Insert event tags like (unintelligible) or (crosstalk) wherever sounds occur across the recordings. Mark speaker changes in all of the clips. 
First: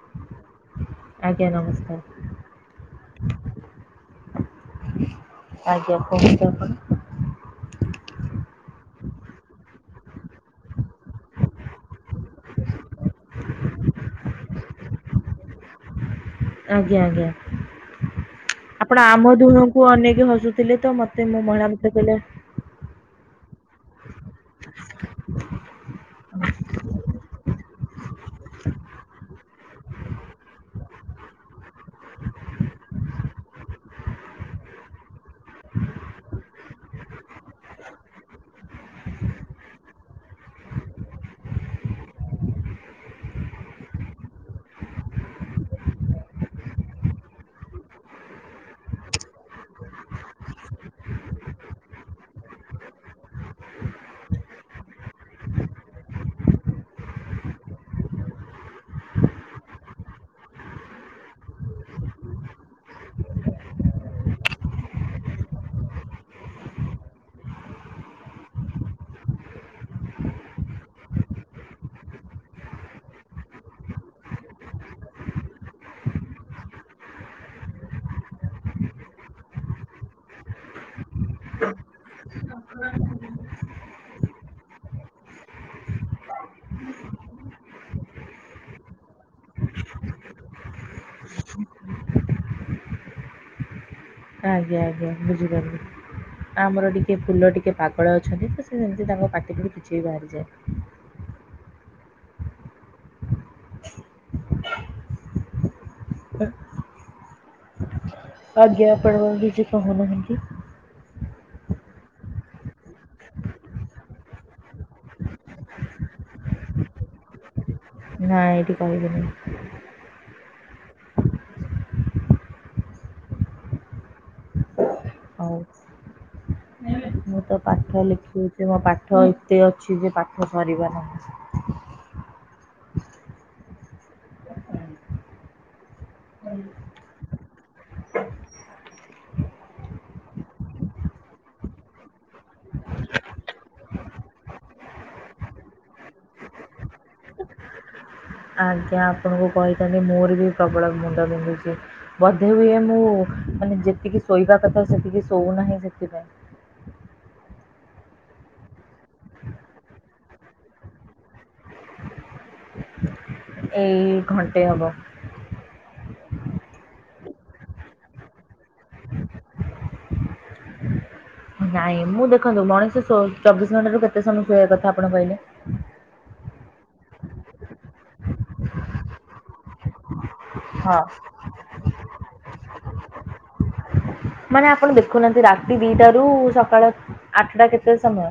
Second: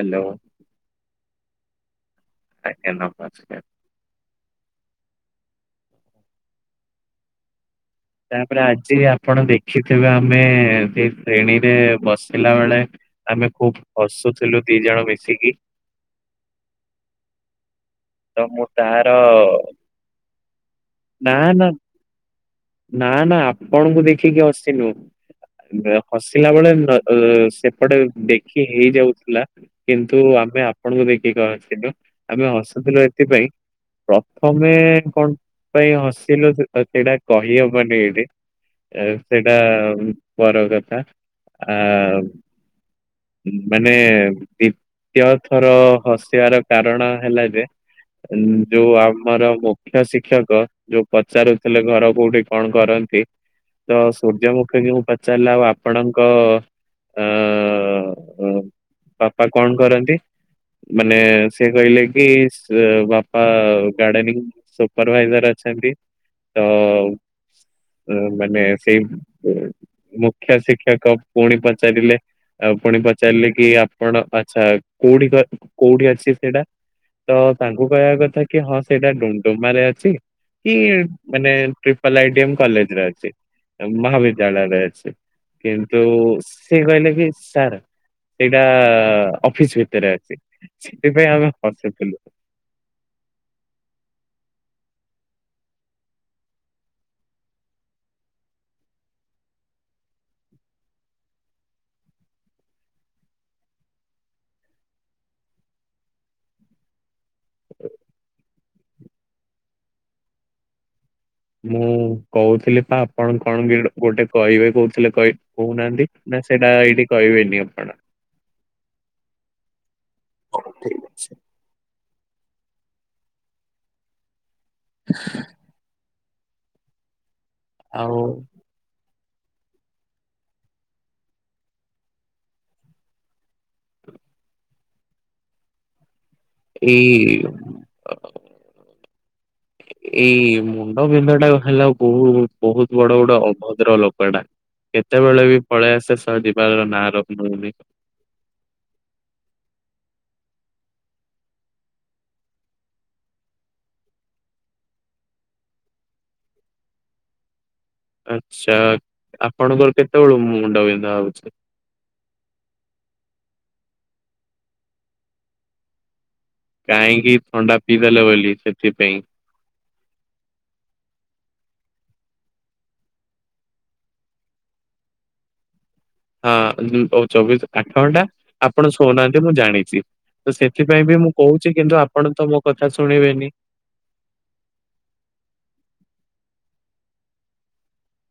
Speaker 1: Hello.
Speaker 2: ଆଜ୍ଞା ନମସ୍କାର୍।
Speaker 1: ଆଜ୍ଞା ନମସ୍କାର।
Speaker 2: ଆଜ୍ଞା। (unintelligible)
Speaker 1: ତାପରେ ଆଜି ଆପଣ ଦେଖିଥିବେ ଆମେ ଶେଣୀ ରେ ବସିଲା ବେଳେ। ଆମେ ଖୁବ୍ ହସୁଥିଲୁ ଦି ଜଣ ମିଶିକି
Speaker 2: ଆଜ୍ଞା ଆଜ୍ଞା
Speaker 1: ତ ମୁଁ
Speaker 2: ଆପଣ
Speaker 1: ତାର
Speaker 2: ଆମ ଦୁଣଙ୍କୁ ଅନେଇକି ହସୁଥିଲେ ତ ମୋତେ
Speaker 1: ନା ନା
Speaker 2: (unintelligible) କହିଲା।
Speaker 1: ନା ନା ଆପଣଙ୍କୁ ଦେଖିକି ହସିନୁ। ହସିଲା ବୋଲେ ଏ ସେପଟେ ଦେଖିକି ହେଇଯାଉଥିଲା। କିନ୍ତୁ ଆମେ ଆପଣଙ୍କୁ ଦେଖିକି ହସିନୁ ଆମେ ହସୁଥିଲୁ ଏଇଥିପାଇଁ ପ୍ରଥମେ କଣ ପାଇଁ ହସିଲୁ ସେ ସେଟା କହିହବନି ଏଇଠି। ଆ ସେଇଟା ପର କଥା ଆ ମାନେ ଡିପ୍ ତୀୟ ଥର ହସିବାର କାରଣ ହେଲା ଯେ ଯୋଉ ଆମର ମୁଖ୍ୟ ଶିକ୍ଷକ ଯୋଉ ପଚାରୁଥିଲେ ଘର କୋଉଠି କଣ କରନ୍ତି ତ ସୁଯ୍ୟମୃଖୀ ଙ୍କୁ ମୁଁ ପଚାରିଲ ଆଉ ଆପଣଙ୍କ ଅ ବାପା କଣ କରନ୍ତି? ମାନେ ସେ କହିଲେକି ବାପା ଗାର୍ଡେନିଙ୍ଗ। ସୁପରଭାଇଜର୍ ଅଛନ୍ତି ତ - ହଁ ମାନେ ସେ ମୁଖ୍ୟ ଶିକ୍ଷକ ପୁଣି ପଚାରିଲେ ଆଉ ପୁଣି ପଚାରିଲେ କି ଆପଣ ଆଛା କୋଉଠି କ କୋଉଠି ଅଛି ସେଇଟା। ତ ତାଙ୍କୁ କହିବା କଥାକି ହଁ ସେଇଟା ଡୁ ଡୁ ଡୁମାରେ ଅଛି କି ମାନେ ଟ୍ରିପଲ୍ ଆଇଡ଼ିଅମ କଲେଜେ ରେ ଅଛି ମହାବିଦ୍ୟାଳୟ ରେ ଅଛି। କିନ୍ତୁ ସେ କହିଲେକି ସାର ସେଇଟା ଅଫିସ ଭିତରେ ଅଛି ସେଇଥିପାଇଁ ଆମେ (unintelligible) ଥିଲୁ।
Speaker 2: ଆଜ୍ଞା ଆଜ୍ଞା ବୁଝିପାରିଲି। ଆମର ଟିକେ ଫୁଲ ଟିକେ ପାଗଳ ଅଛନ୍ତି ତ ସେ ସେମତି ତାଙ୍କ ପାଟିକୁ ବି କିଛି ବି ବାହାରିଯାଏ। ଆଜ୍ଞା ଆପଣ କଣ କିଛି କହୁନାହାନ୍ତି?
Speaker 1: ମୁଁ କହୁଥିଲି ପା ଆପଣ କଣ ଗୋଟେ କହିବେ କହୁଥିଲେ କ କହୁନାହାନ୍ତି ନା ସେଇଟା ଏଇଠି କହିବେନି ଆପଣ?
Speaker 2: ନାଇଁ ଏଇଠି କହିବନି
Speaker 1: (inaudible)
Speaker 2: ହଉ ମୁଁ ତ ପାଠ
Speaker 1: ଆଉ
Speaker 2: ଲେଖିହେଇଯିବ ପାଠ ଏତେ ଅଛି ଯେ ପାଠ ସରିବ ନାହିଁ।
Speaker 1: ଏଇ ଅ, ଏଇ ମୁଣ୍ଡ ବିନ୍ଧା ଟା ହେଲା ବହୁତ୍ ବହୁତ ବଡ ଗଟେ ଅଭଦ୍ର ଲୋକ ଟା। କେତେବେଳେ ବି ପଳେଇ ଆସେ ସହ ଯିଵାର ନାଁ ନଉନି।
Speaker 2: ଆଜ୍ଞା ଆପଣଙ୍କୁ କହିଥାନ୍ତି ମୋର ବି ପ୍ରବଳ ମୁଣ୍ଡ ବିିନ୍ଧୁଛି। ବୋଧେ ହୁଏ ମୁଁ ମାନେ ଯେତିକି ଶୋଇବା କଥା ସେତିକି ଶୋଉନାହିଁ ସେଥିପାଇଁ।
Speaker 1: ଆଚ୍ଛା ଆପଣଙ୍କର କେତେବେଳୁ ମୁଣ୍ଡ ବିିନ୍ଧା ହଉଛି?
Speaker 2: ଏଇ ଘଣ୍ଟେ ହବ।
Speaker 1: କାହିଁକି ଥଣ୍ଡା ପିଇଦେଲ ବୋଲି ସେଥିପାଇଁ।
Speaker 2: ନାଇଁ ମୁଁ ଦେଖନ୍ତୁ ମଣିଷ ସୋ ଚବିଶ ଘଣ୍ଟାରୁ କେତେ ସମୟ ଶୋଇବା କଥା ଆପଣ କହିଲେ?
Speaker 1: ହଁ ଚବିଶ ଆଠ ଘଣ୍ଟା ଆପଣ ଶୋଉନାହାନ୍ତି ମୁଁ ଜାଣିଛି ତ
Speaker 2: ହଁ
Speaker 1: ସେଥିପାଇଁ ବି ମୁଁ କହୁଛି କିନ୍ତୁ ଆପଣ ତ ମୋ କଥା ଶୁଣିବେନି।
Speaker 2: ମାନେ ଆପଣ ଦେଖୁନାହାନ୍ତି ରାତି ଦିଟା ରୁ ସକାଳ ଆଠଟା କେତେ ସମୟ?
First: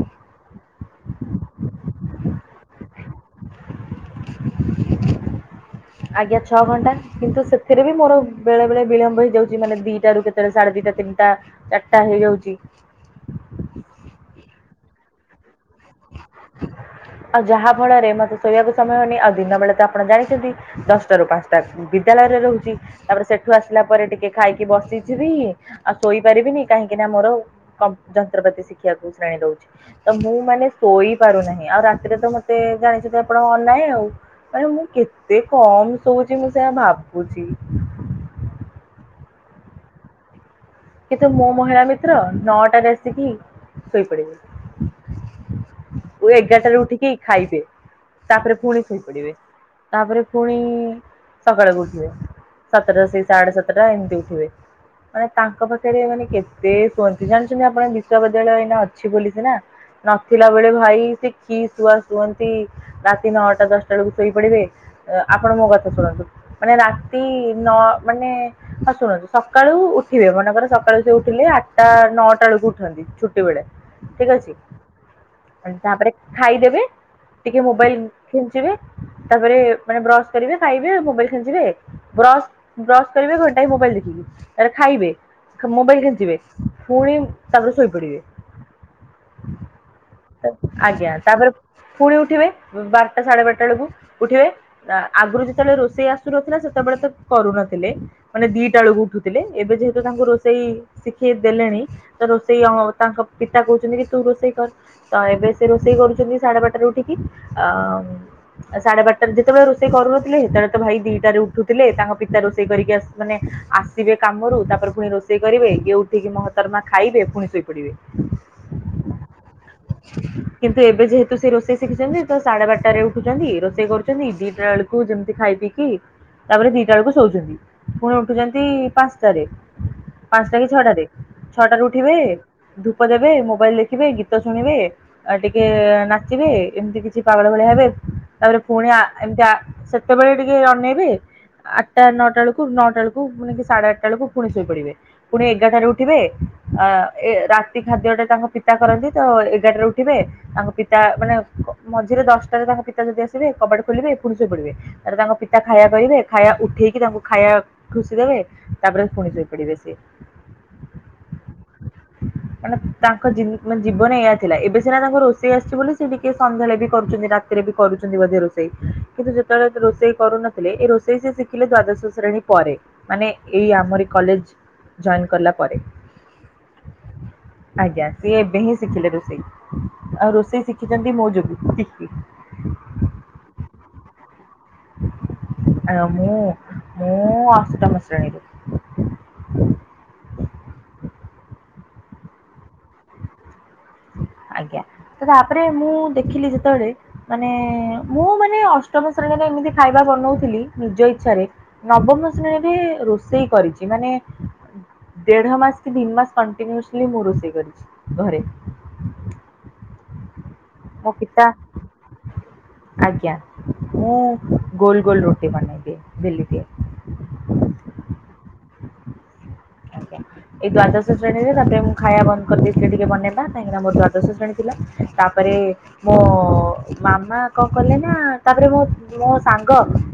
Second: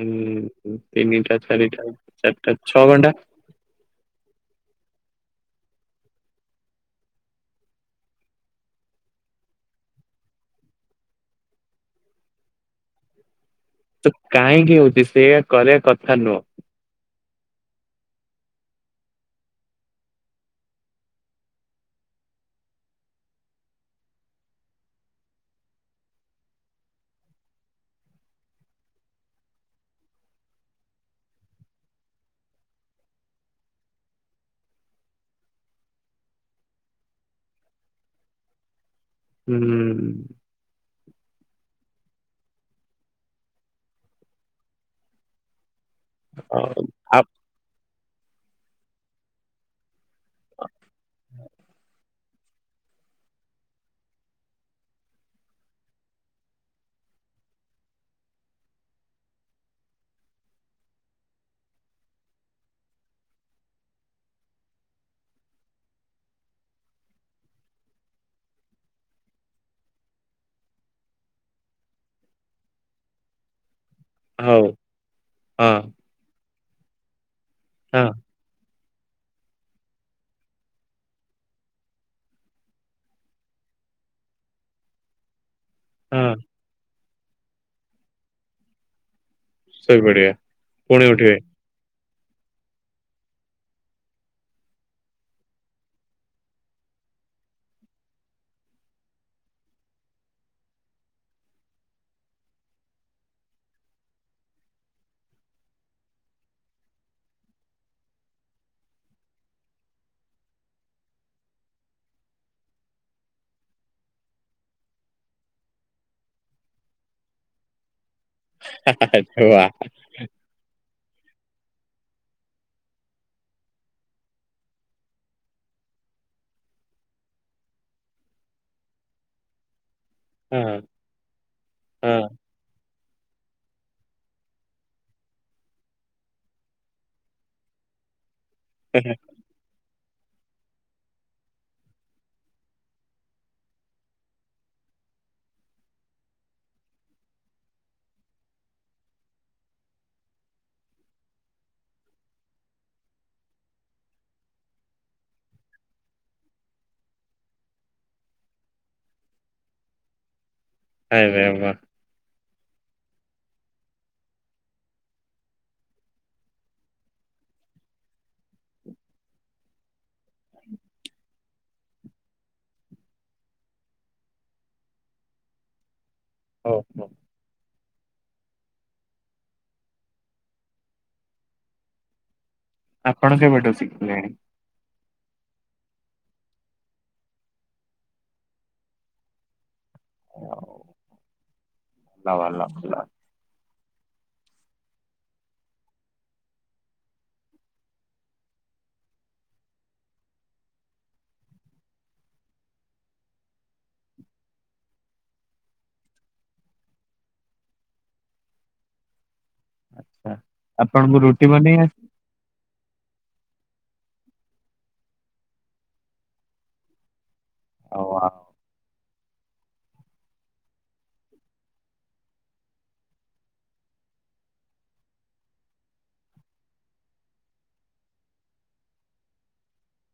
Speaker 1: ହୁଁ ତିନିଟା ଚାରିଟା ଚାରିଟା ଛଅ ଘଣ୍ଟା।
Speaker 2: ଆଜ୍ଞା ଛଅ ଘଣ୍ଟା। କିନ୍ତୁ ସେଥିରେ ବି ମୋର ବେଳେ ବେଳେ ବିଳମ୍ବ ହେଇଯାଉଛି ମାନେ ଦିଟାରୁ କେତେବେଳେ ସାଢେ ଦିଟା ତିନିଟା। ଚାରିଟା ହେଇଯାଉଛି।
Speaker 1: ତ କାହିଁକି ହଉଛି ସେଇା କରିବା କଥା ନୁହଁ।
Speaker 2: ଆଉ ଯାହା ଫଳରେ ମତେ ଶୋଇବାକୁ ସମୟ ହଉନି। ଆଉ ଦିନ ବେଳେ ତ ଆପଣ ଜାଣିଛନ୍ତି। ଦଶଟାରୁ ପାଞ୍ଚଟା ବିଦ୍ୟାଳୟରେ ରହୁଛି। ତାପରେ ସେଠୁ ଆସିଲା ପରେ ଟିକେ ଖାଇକି ବସିଥିବି। ଆଉ ଶୋଇପାରିବିନି। କାହିଁକି ନା ମୋର କମ୍ପ ଯନ୍ତ୍ରପାତି ଶିକ୍ଷିବାକୁ ଶ୍ରେଣୀ ରହୁଛି। ତ ମୁଁ ମାନେ ଶୋଇ ପାରୁନାହିଁ। ଆଉ ରାତିରେ ତ ମତେ ଜାଣିଛନ୍ତି ଆପଣ ଅନାଏ ଆଉ। ମାନେ ମୁଁ କେତେ କମ ଶୋଉଛି ମୁଁ ସେୟା ଭାବୁଛି।
Speaker 1: ହୁଁ।
Speaker 2: କିନ୍ତୁ ମୋ ମହିଳା ମିତ୍ର ନଅଟାରେ ଆସିକି ଶୋଇପଡିବେ। ଏଗାରଟା ରେ
Speaker 1: ହଉ
Speaker 2: ଉଠିକି
Speaker 1: ଆ
Speaker 2: ଖାଇବେ ତାପରେ ପୁଣି ଶୋଇପଡିବେ। ତାପରେ ପୁଣି ସକାଳକୁ ଉଠିବେ। ସାତଟା ସେ ସାଢଡେ ସାତଟା ଏମିତି ଉଠିବେ। ମାନେ ତାଙ୍କ ତାଙ୍କ ପାଖରେ ମାନେ କେତେ ଶୁଅନ୍ତି। ଜାଣିଛନ୍ତି ଆପଣ ବିଶ୍ୱବିଦ୍ୟାଳୟ ଏଇନା ଅଛି ବୋଲି ସିନା। ନଥିଲା ବେଳେ ଭାଇ ସେ କି ଶୁଆ ଶୁଅନ୍ତି। ରାତି ନଅଟା ଦଶଟା ବେଳକୁ ଶୋଇପଡିବେ। ଆପଣ ମୋ କଥା ଶୁଣନ୍ତୁ। ମାନେ ରାତି ନ ମାନେ ହଁ ଶୁଣନ୍ତୁ ସକାଳୁ ଉଠିବେ। ମାନେ ଧର ସକାଳୁ ସେ ଉଠିଲେ ଆଟା ନଅଟା ବେଳକୁ ଉଠନ୍ତି ଛୁଟି ବେଳେ। ଠିକ ଅଛି।
Speaker 1: ହଉ ହଁ
Speaker 2: ତାପରେ ଖାଇଦେବେ। ଟିକେ ମୋବାଇଲ
Speaker 1: ହଁ
Speaker 2: ଖେଞ୍ଚିବେ ତାପରେ ମାନେ ବ୍ରଶ କରିବେ ଖାଇବେ। ମୋବାଇଲ ଖେଞ୍ଚିବେ। ବ୍ରସ୍ ବ୍ରସ୍ କରିବେ ଘଣ୍ଟା ଏ ମୋବାଇଲ ଦେଖିକି। ତାପରେ ଖାଇବେ। ମୋବାଇଲ
Speaker 1: ହଁ
Speaker 2: ଖେଞ୍ଚିବେ ପୁଣି ତାପରେ ଶୋଇପଡିବେ।
Speaker 1: ଶୋଇପଡିବେ ପୁଣି
Speaker 2: ଆଜ୍ଞା
Speaker 1: ଉଠିବେ
Speaker 2: ତାପରେ ପୁଣି ଉଠିବେ ବାରଟା ସାଢେ ବାରଟା ବେଳକୁ ଉଠିବେ। ନା ଆଗରୁ ଯେତେବେଳେ ରୋଷେଇ ଆସୁନଥିଲା ସେତେବେଳେ ତ କରୁନଥିଲେ। ମାନେ ଦିଟା ବେଳକୁ ଉଠୁଥିଲେ। ଏବେ ଯେହେତୁ ତାଙ୍କ ରୋଷ ଷେଇ ଶିଖେଇ ଦେଲେଣି। ତ ରୋଷେଇ ଅ ତାଙ୍କ ପିତା କହୁଛନ୍ତି କି ତୁ ରୋଷେଇ କର। ତ ଏବେ ସେ ରୋଷେଇ କରୁଛନ୍ତି ସାଢେ ବାଟାରେ ଉଠିକି। ଆ ସାଢେ ବାରଟାରେ ଯେତେବେଳେ ରୋଷେଇ କରୁନଥିଲେ ସେତେବେଳେ ତ ଭାଇ ଦିଟାରେ ଉଠୁଥିଲେ। ତାଙ୍କ ପିତା ରୋଷେଇ କରିକି ଆସ ମାନେ ଆସିବେ କାମରୁ। ତାପରେ ପୁଣି ରୋଷେ ଇ କରିବେ। ଗିଏ ଉଠିକି ମୋ ହାତରମା ଖାଇବେ। ପୁଣି ଶୋଇପଡିବେ।
Speaker 1: ହା ହା ହୁ ଆ।
Speaker 2: କିନ୍ତୁ ଏବେ ଯେହେତୁ ସେ ରୋଷେଇ ଶିଖିଛନ୍ତି। ତ ସାଢେ ବାରଟାରେ ଉଠୁଛନ୍ତି। ରୋଷେଇ କରୁଛନ୍ତି। ଦିଟା ବେଳ ଯେମିତି ଖାଇ ପିଇକି ତାପରେ ଦିଟା ବେଳକୁ ଶୋଉଛନ୍ତି। ପୁଣି ଉଠୁଛନ୍ତି ପାଞ୍ଚଟାରେ। ପାଞ୍ଚଟା କି
Speaker 1: ହଁ
Speaker 2: ଛଅଟାରେ ଛଅଟାରେ ଉଠିବେ।
Speaker 1: ହଁ
Speaker 2: ଧୂପ ଦେବେ ମୋବାଇଲ ଦେଖିବେ ଗୀତ ଶୁଣିବେ। ଟିକେ ନାଚିବେ। ଏମିତି କିଛି ପାଗଳ ଭଳିଆ ହେବେ। ତାପରେ ପୁଣି ଆ ଏମିତି ଆ ସେତେବେଳେ ଟିକେ ଅନେଇବେ। ଆଠଟା ନଅଟା ବେଳକୁ ନଅଟା ବେଳକୁ ମାନେ କି ସାଢେ ଆଠଟା ବେଳକୁ ପୁଣି ଶୋଇପଡିବେ। ପୁଣି ଏଗାରଟାରେ ଉଠିବେ। ଆ ଏ ରାତି ଖାଦ୍ୟଟା ତାଙ୍କ ପିତା କରନ୍ତି। ତ ଏଗାରଟାରେ ଉଠିବେ। ତାଙ୍କ ପିତା ମାନେ ମଝିରେ ଦଶଟାରେ ତାଙ୍କ ପିତା ଯଦି ଆସିବେ କବାଟ ଖୋଲିବେ। ପୁଣି ଶୋଇପଡିବେ। ତାର ତାଙ୍କ ପିତା ଖାଇବା କହିବେ। ଖାଇବା ଉଠେଇକି ତାଙ୍କୁ ଖାଇବା ଖୁସି ଦେବେ। ତାପରେ ପୁଣି ଶୋଇ ପଡିବେ ସିଏ।
Speaker 1: ଆବେ ଆ ବା।
Speaker 2: ମାନେ ତାଙ୍କ ଜି ମାନେ ଜୀବନ ଏଇଆ ଥିଲା। ଏବେ ସିନା ତାଙ୍କୁ ରୋଷେଇ ଆସିଛି ବୋଲି ସିଏ ଟିକେ ସନ୍ଧ୍ୟାବେଳେ କରୁଛନ୍ତି। କା ରେ ବି ଏବେ କରୁଛନ୍ତି ବୋଧେ ରୋଷେଇ। କିନ୍ତୁ ଯେତେବେଳେ ରୋଷେଇ କରୁନଥିଲେ ଏ ରୋଷେଇ ସେ ଶିଖିଲେ ଦ୍ଵାଦଶ ଶ୍ରେଣୀ ପରେ। ମାନେ ଏଇ ଆମରି କଲେଜ ଜଏନ୍ କଲା ପରେ।
Speaker 1: ହଉ ହଉ।
Speaker 2: ଆଜ୍ଞା ସିଏ ଏବେ ହିଁ ଶିଖିଲେ ଋଷେଇ। ଆଉ ରୋଷେଇ ଶିଖିଛନ୍ତି ମୋ ଜୋଗୁ।
Speaker 1: ଆପଣ କେବେଠୁ ଶିଖିଲେଣି।
Speaker 2: ଆ ମୁଁ ମୁଁ ଅଷ୍ଟମ ଶ୍ରେଣୀରୁ।
Speaker 1: (unintelligible) ଭଲ ଲ ଲ
Speaker 2: ଆଜ୍ଞା ସେ ଯୋଉ ଆପରେ ମୁଁ ଦେଖିଲି ଯେତେବେଳେ। ମାନେ ମୁଁ ମାନେ ଅଷ୍ଟମ ଶ୍ରେଣୀରେ ଏମିତି ଖାଇବା ବନଉଥିଲି ନିଜ ଇଛାରେ। ନବମ ଶ୍ରେଣୀରେ ରୋଷେଇ କରିଛି ମାନେ। ଦେଢ ମାସ କି ଦିମାସ କଣ୍ଟିନିୟୁସ୍ଲି ମୁଁ ରୋଷେଇ କରିଛି ଘରେ।
Speaker 1: ଆଛା
Speaker 2: ମୋ
Speaker 1: ଆପଣଙ୍କୁ
Speaker 2: ପିତା
Speaker 1: ରୁଟି ବନେଇ ଆସ।
Speaker 2: ଆଜ୍ଞା ମୁଁ ଗୋଲ ଗୋଲ ରୁଟି ବନେଇଦିଏ ବେଲି ଦିଏ।
Speaker 1: ହଉ ଆ
Speaker 2: ଆଜ୍ଞା। ଏଇ ଦ୍ଵାଦଶ ଶ୍ରେଣୀରେ ତାପରେ ମୁଁ ଖାଇବା ବନ୍ଦ କରିଦେଇଥିଲି ଟିକେ ବନେଇବା କାହିଁକିନା ମୋର ଦ୍ଵାଦଶ ଶ୍ରେଣୀ ଥିଲା ତାପରେ। ମୋ ମାମା କଣ କଲେ ନା ତାପରେ ମୋ ମୋ ସାଙ୍ଗ।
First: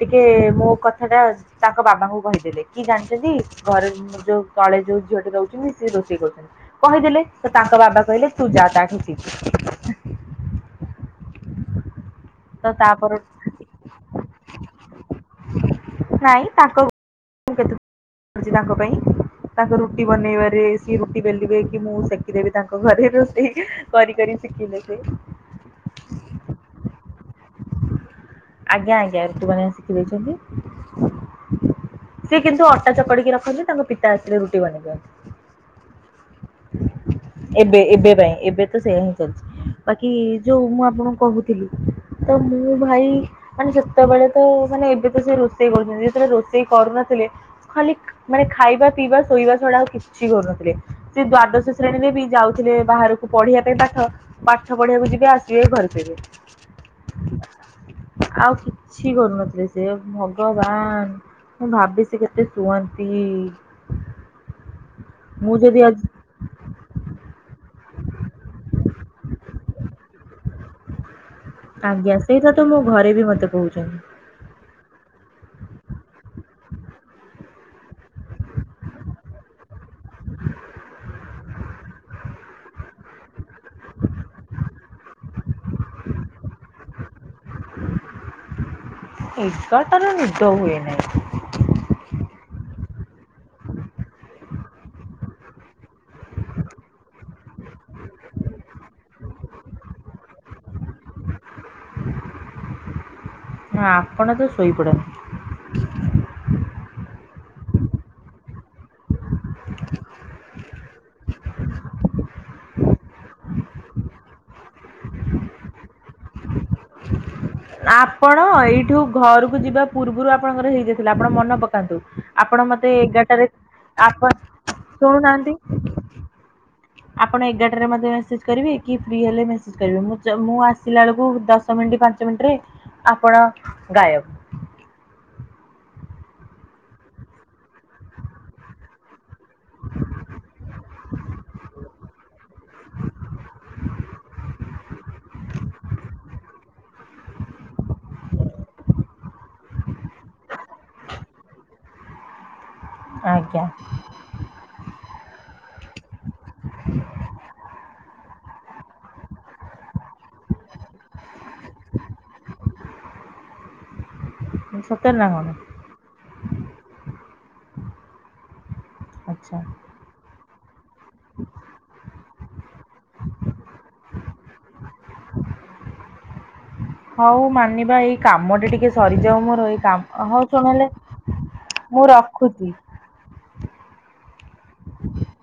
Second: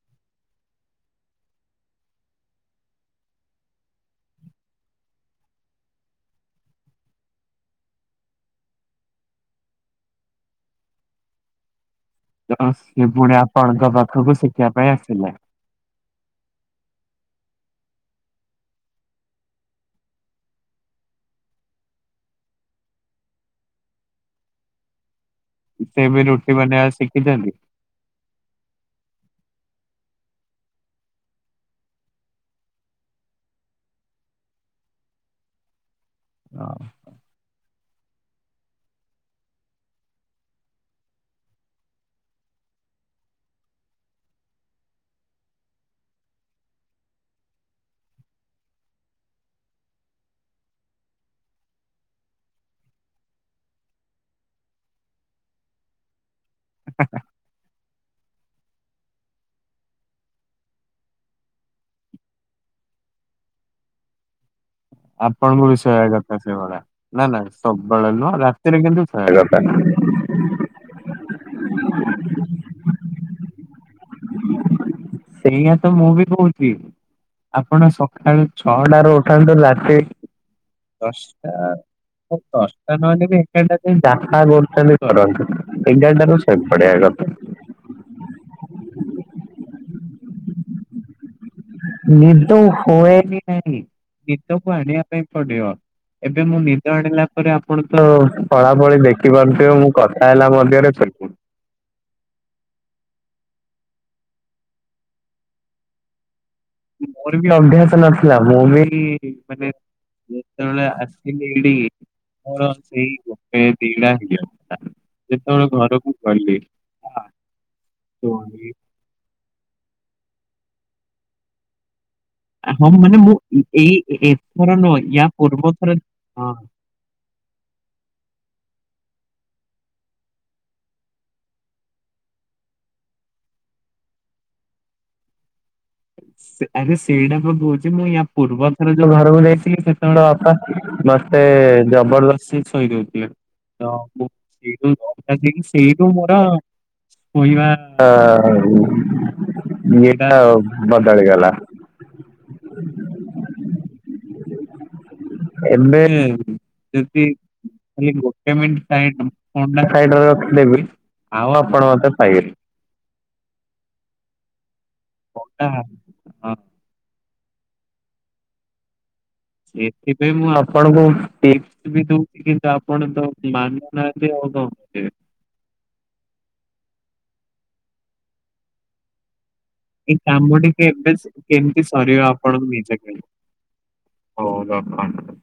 Speaker 2: ଟିକେ ମୋ କଥା ଟା ତାଙ୍କ ବାବାଙ୍କୁ କହିଦେଲେ କି ଜାଣିଛନ୍ତି ଘରେ ଉ ଯୋଉ ତଳେ ଯୋଉ ଝିଅଟି ରହୁଛନ୍ତି ସିଏ ରୋଷେଇ କରୁଛନ୍ତି। କହିଦେଲେ ତ ତାଙ୍କ ବାବା କହିଲେ ତୁଜା ତାଠୁ ସିକି।
Speaker 1: ତ ସେ ପୁଣି ଆପଣଙ୍କ ପାଖକୁ ଶିଖିବା ପାଇଁ ଆସିଲା।
Speaker 2: ନାଇଁ ତାଙ୍କ ମୁ କେତାଙ୍କ ପାଇଁ। ତାଙ୍କ ରୁଟି ବନେଇବାରେ ସିଏ ରୁଟି ବେଲିବେ କି ମୁଁ ସେକିଦେବି ତାଙ୍କ ଘରେ ରୋଶେଇ। କରିି କରି ସିଖିିଲେ ସେ।
Speaker 1: ସେ ବି ରୁଟି ବନେଇବା ଶିଖିଛନ୍ତି।
Speaker 2: ଆଜ୍ଞା ଆଜ୍ଞା ରୁଟି ବନିବା ଶିଖି ଦେଇଛନ୍ତି। ସେ କିନ୍ତୁ ଅଟା ଚକଡିକି ରଖନ୍ତି ତାଙ୍କ ପିତା ଆସିଲେ ରୁଟି ବନେଇଦିଅନ୍ତି। (inaudible) ଏବେ ଏବେ ପାଇଁ ଏବେ ତ ସେଇୟା ହିଁ ଚାଲିଛି ବାକି ଯୋଉ ମୁଁ ଆପଣଙ୍କୁ କହୁଥିଲି। ତ ମୁଁ ଭାଇ। ମାନେ ସେତେବେଳେ ତ ମାନେ ଏବେ ତ ସେ ରୋଷେଇ କରୁଛନ୍ତି ଯେତେବେଳେ ରୋଷେଇ କରୁନଥିଲେ। ଖାଲି ମାନେ ଖାଇବା ପିଇବା ଶୋଇବା ଛଡା ଆଉ କିଛି କରୁନଥିଲେ। ସେ ଦ୍ଵାଦଶ ଶ୍ରେଣୀରେ ବି ଯାଉଥିଲେ ବାହାରକୁ ପଢିବା ପାଇଁ ପାଠ। ପାଠ ପଢିବାକୁ ଯିବେ ଆସିବେ ଘରେ ଶୋଇବେ।
Speaker 1: (unintelligible)
Speaker 2: ଆଉ କିଛି କରୁନଥିଲେ ସେ ଭଗବାନ ମୁଁ ଭାବେ ସେ କେତେ ଶୁଅନ୍ତି ମୁଁ
Speaker 1: ଆପଣଙ୍କ
Speaker 2: ଯଦି
Speaker 1: ବିଷୟ
Speaker 2: ଆଜି
Speaker 1: ଆଗ ସେ ସେଭଳିଆ ନା ନା ସବୁବେଳେ ନୁହଁ ରାତିରେ କିନ୍ତୁ (unintelligible)
Speaker 2: ଆଜ୍ଞା ସେଇଟା ତ ମୋ ଘରେ ବି ମତେ କହୁଛନ୍ତି।
Speaker 1: ସେୟା ତ ମୁଁ ବି କହୁଛି ଆପଣ ସକାଳୁ ଛଅଟା ରୁ ଉଠାନ୍ତୁ ରାତି ଦଶଟା ଦଶଟା ନହେଲେ ବି ଏଗାରଟା ଯାଏ ଯାହା କରୁଛନ୍ତି କରନ୍ତୁ ଏଗାରଟାରୁୁ ଶୋଇପଡିଆ କଥା
Speaker 2: ଏଗାରଟାର ନିଦ ହୁଏ ନାଇଁ
Speaker 1: ନିଦ ହୁଏନି ନହିଁ ନିଦକୁ ଆଣିବା ପାଇଁ ପଡିବ ଏବେ ମୁଁ ନିଦ ଆଣିଲା ପରେ ଆପଣ ତ ପଳା ଫଳି ଦେଖିପାରୁଥିବେ ମୁଁ କଥା ହେଲା ମଧ୍ୟରେ ଶୋଇ ପଡୁଛି।
Speaker 2: ନା ଆପଣ ତ ଶୋଇପଡ଼ନ୍ତି।
Speaker 1: ମୋର ବି ଅଭ୍ୟାସ ନଥିଲା ମୁଁ ବି ମାନେ ଯେତେବେଳେ ଆସିଲି ଏଇଠି ମୋର ସେଇ ଗୋଟେ ଦିଡା ହେଇଯ ଯେତେବେଳେ ଘରକୁ ଗଲି
Speaker 2: ଆପଣ ଏଇଠୁ ଘରକୁ ଯିବା ପୂର୍ବରୁ ଆପଣଙ୍କର ହେଇଯାଇଥିଲା ଆପଣ ମନ ପକାନ୍ତୁ ଆପଣ ମତେ
Speaker 1: ହଁ ମାନେ ମୁଁ
Speaker 2: ଏଗାରଟାରେ
Speaker 1: ଏଇ
Speaker 2: ଆପଣ
Speaker 1: ଏଥର ନୁହ ୟା
Speaker 2: ଶୁଣୁନାହାନ୍ତି
Speaker 1: ପୂର୍ବ ଥର ହଁ
Speaker 2: ଆପଣ ଏଗାରଟାରେ ମୋତେ ମେସେଜ କରିବେ କି ଫ୍ରି ହେଲେ ମେସେଜ୍ କରିବେ ମୁ ଚ ମୁଁ ଆସିଲା ବେଳକୁ ଦଶ ଦଶ ମିନିଟ ପାଞ୍ଚ ମିନିଟ୍ରେ ଆପଣ ଗାଏବେ ହ (inaudible)
Speaker 1: ସେ- ଆରେ ସେଇଟା ପ କହୁଛି ମୁଁ ୟା ପୂର୍ବ ଥର ଯୋଉ ଘର ବୁ ଯାଇଥିଲି ସେତେବେଳେ ବାପା ମୋତେ ଜବରଦସ୍ତି ଶୋଇ ଦଉଥିଲେ। ତ ମୁଁ ସେଇଠୁ (unintelligible) ହେଇକି ସେଇଠୁ ମୋର କହିବା ଇଏଟା ଆଉ ବଦଳିଗଲା।
Speaker 2: ଆଜ୍ଞା।
Speaker 1: ଏବେ ଯଦି ଖାଲି ଗୋଟେ ମିନଟ୍ ଟାଇମ୍ ଦବୁ, ଅଣ୍ଡା ଖାଇଦବ ରଖିଲେ ବି ଆଉ ଆଉପଣ ମୋତେ ପାଇବେନି।
Speaker 2: (inaudible) ସତରେ ନା
Speaker 1: ଫୋନ୍
Speaker 2: କଣ?
Speaker 1: ଟା ହଁ।
Speaker 2: ଆଚ୍ଛା।
Speaker 1: ସେଥିପାଇଁ ମୁଁ ଆପଣଙ୍କୁ ଟିସ୍ପ ବି ଦଉଛି କିନ୍ତୁ ଆପଣ ତ ମାନୁ ନାହାନ୍ତି ଆଉ କଣ (unintelligible)
Speaker 2: ହଉ ମାନିବା ଏଇ କାମ ଟା ଟିକେ ସରିଯାଉ ମୋର।
Speaker 1: ଏଇ
Speaker 2: ହଉ
Speaker 1: କାମ
Speaker 2: ଶୁଣ
Speaker 1: ଟି
Speaker 2: ହେଲେ
Speaker 1: କେବେ ସେ କେମତି
Speaker 2: ମୁଁ
Speaker 1: ସରିବ ଆପଣ
Speaker 2: ରଖୁଛି
Speaker 1: ନିଜେ କହିଲେ? ହଉ ହଉ ରଖନ୍ତୁ।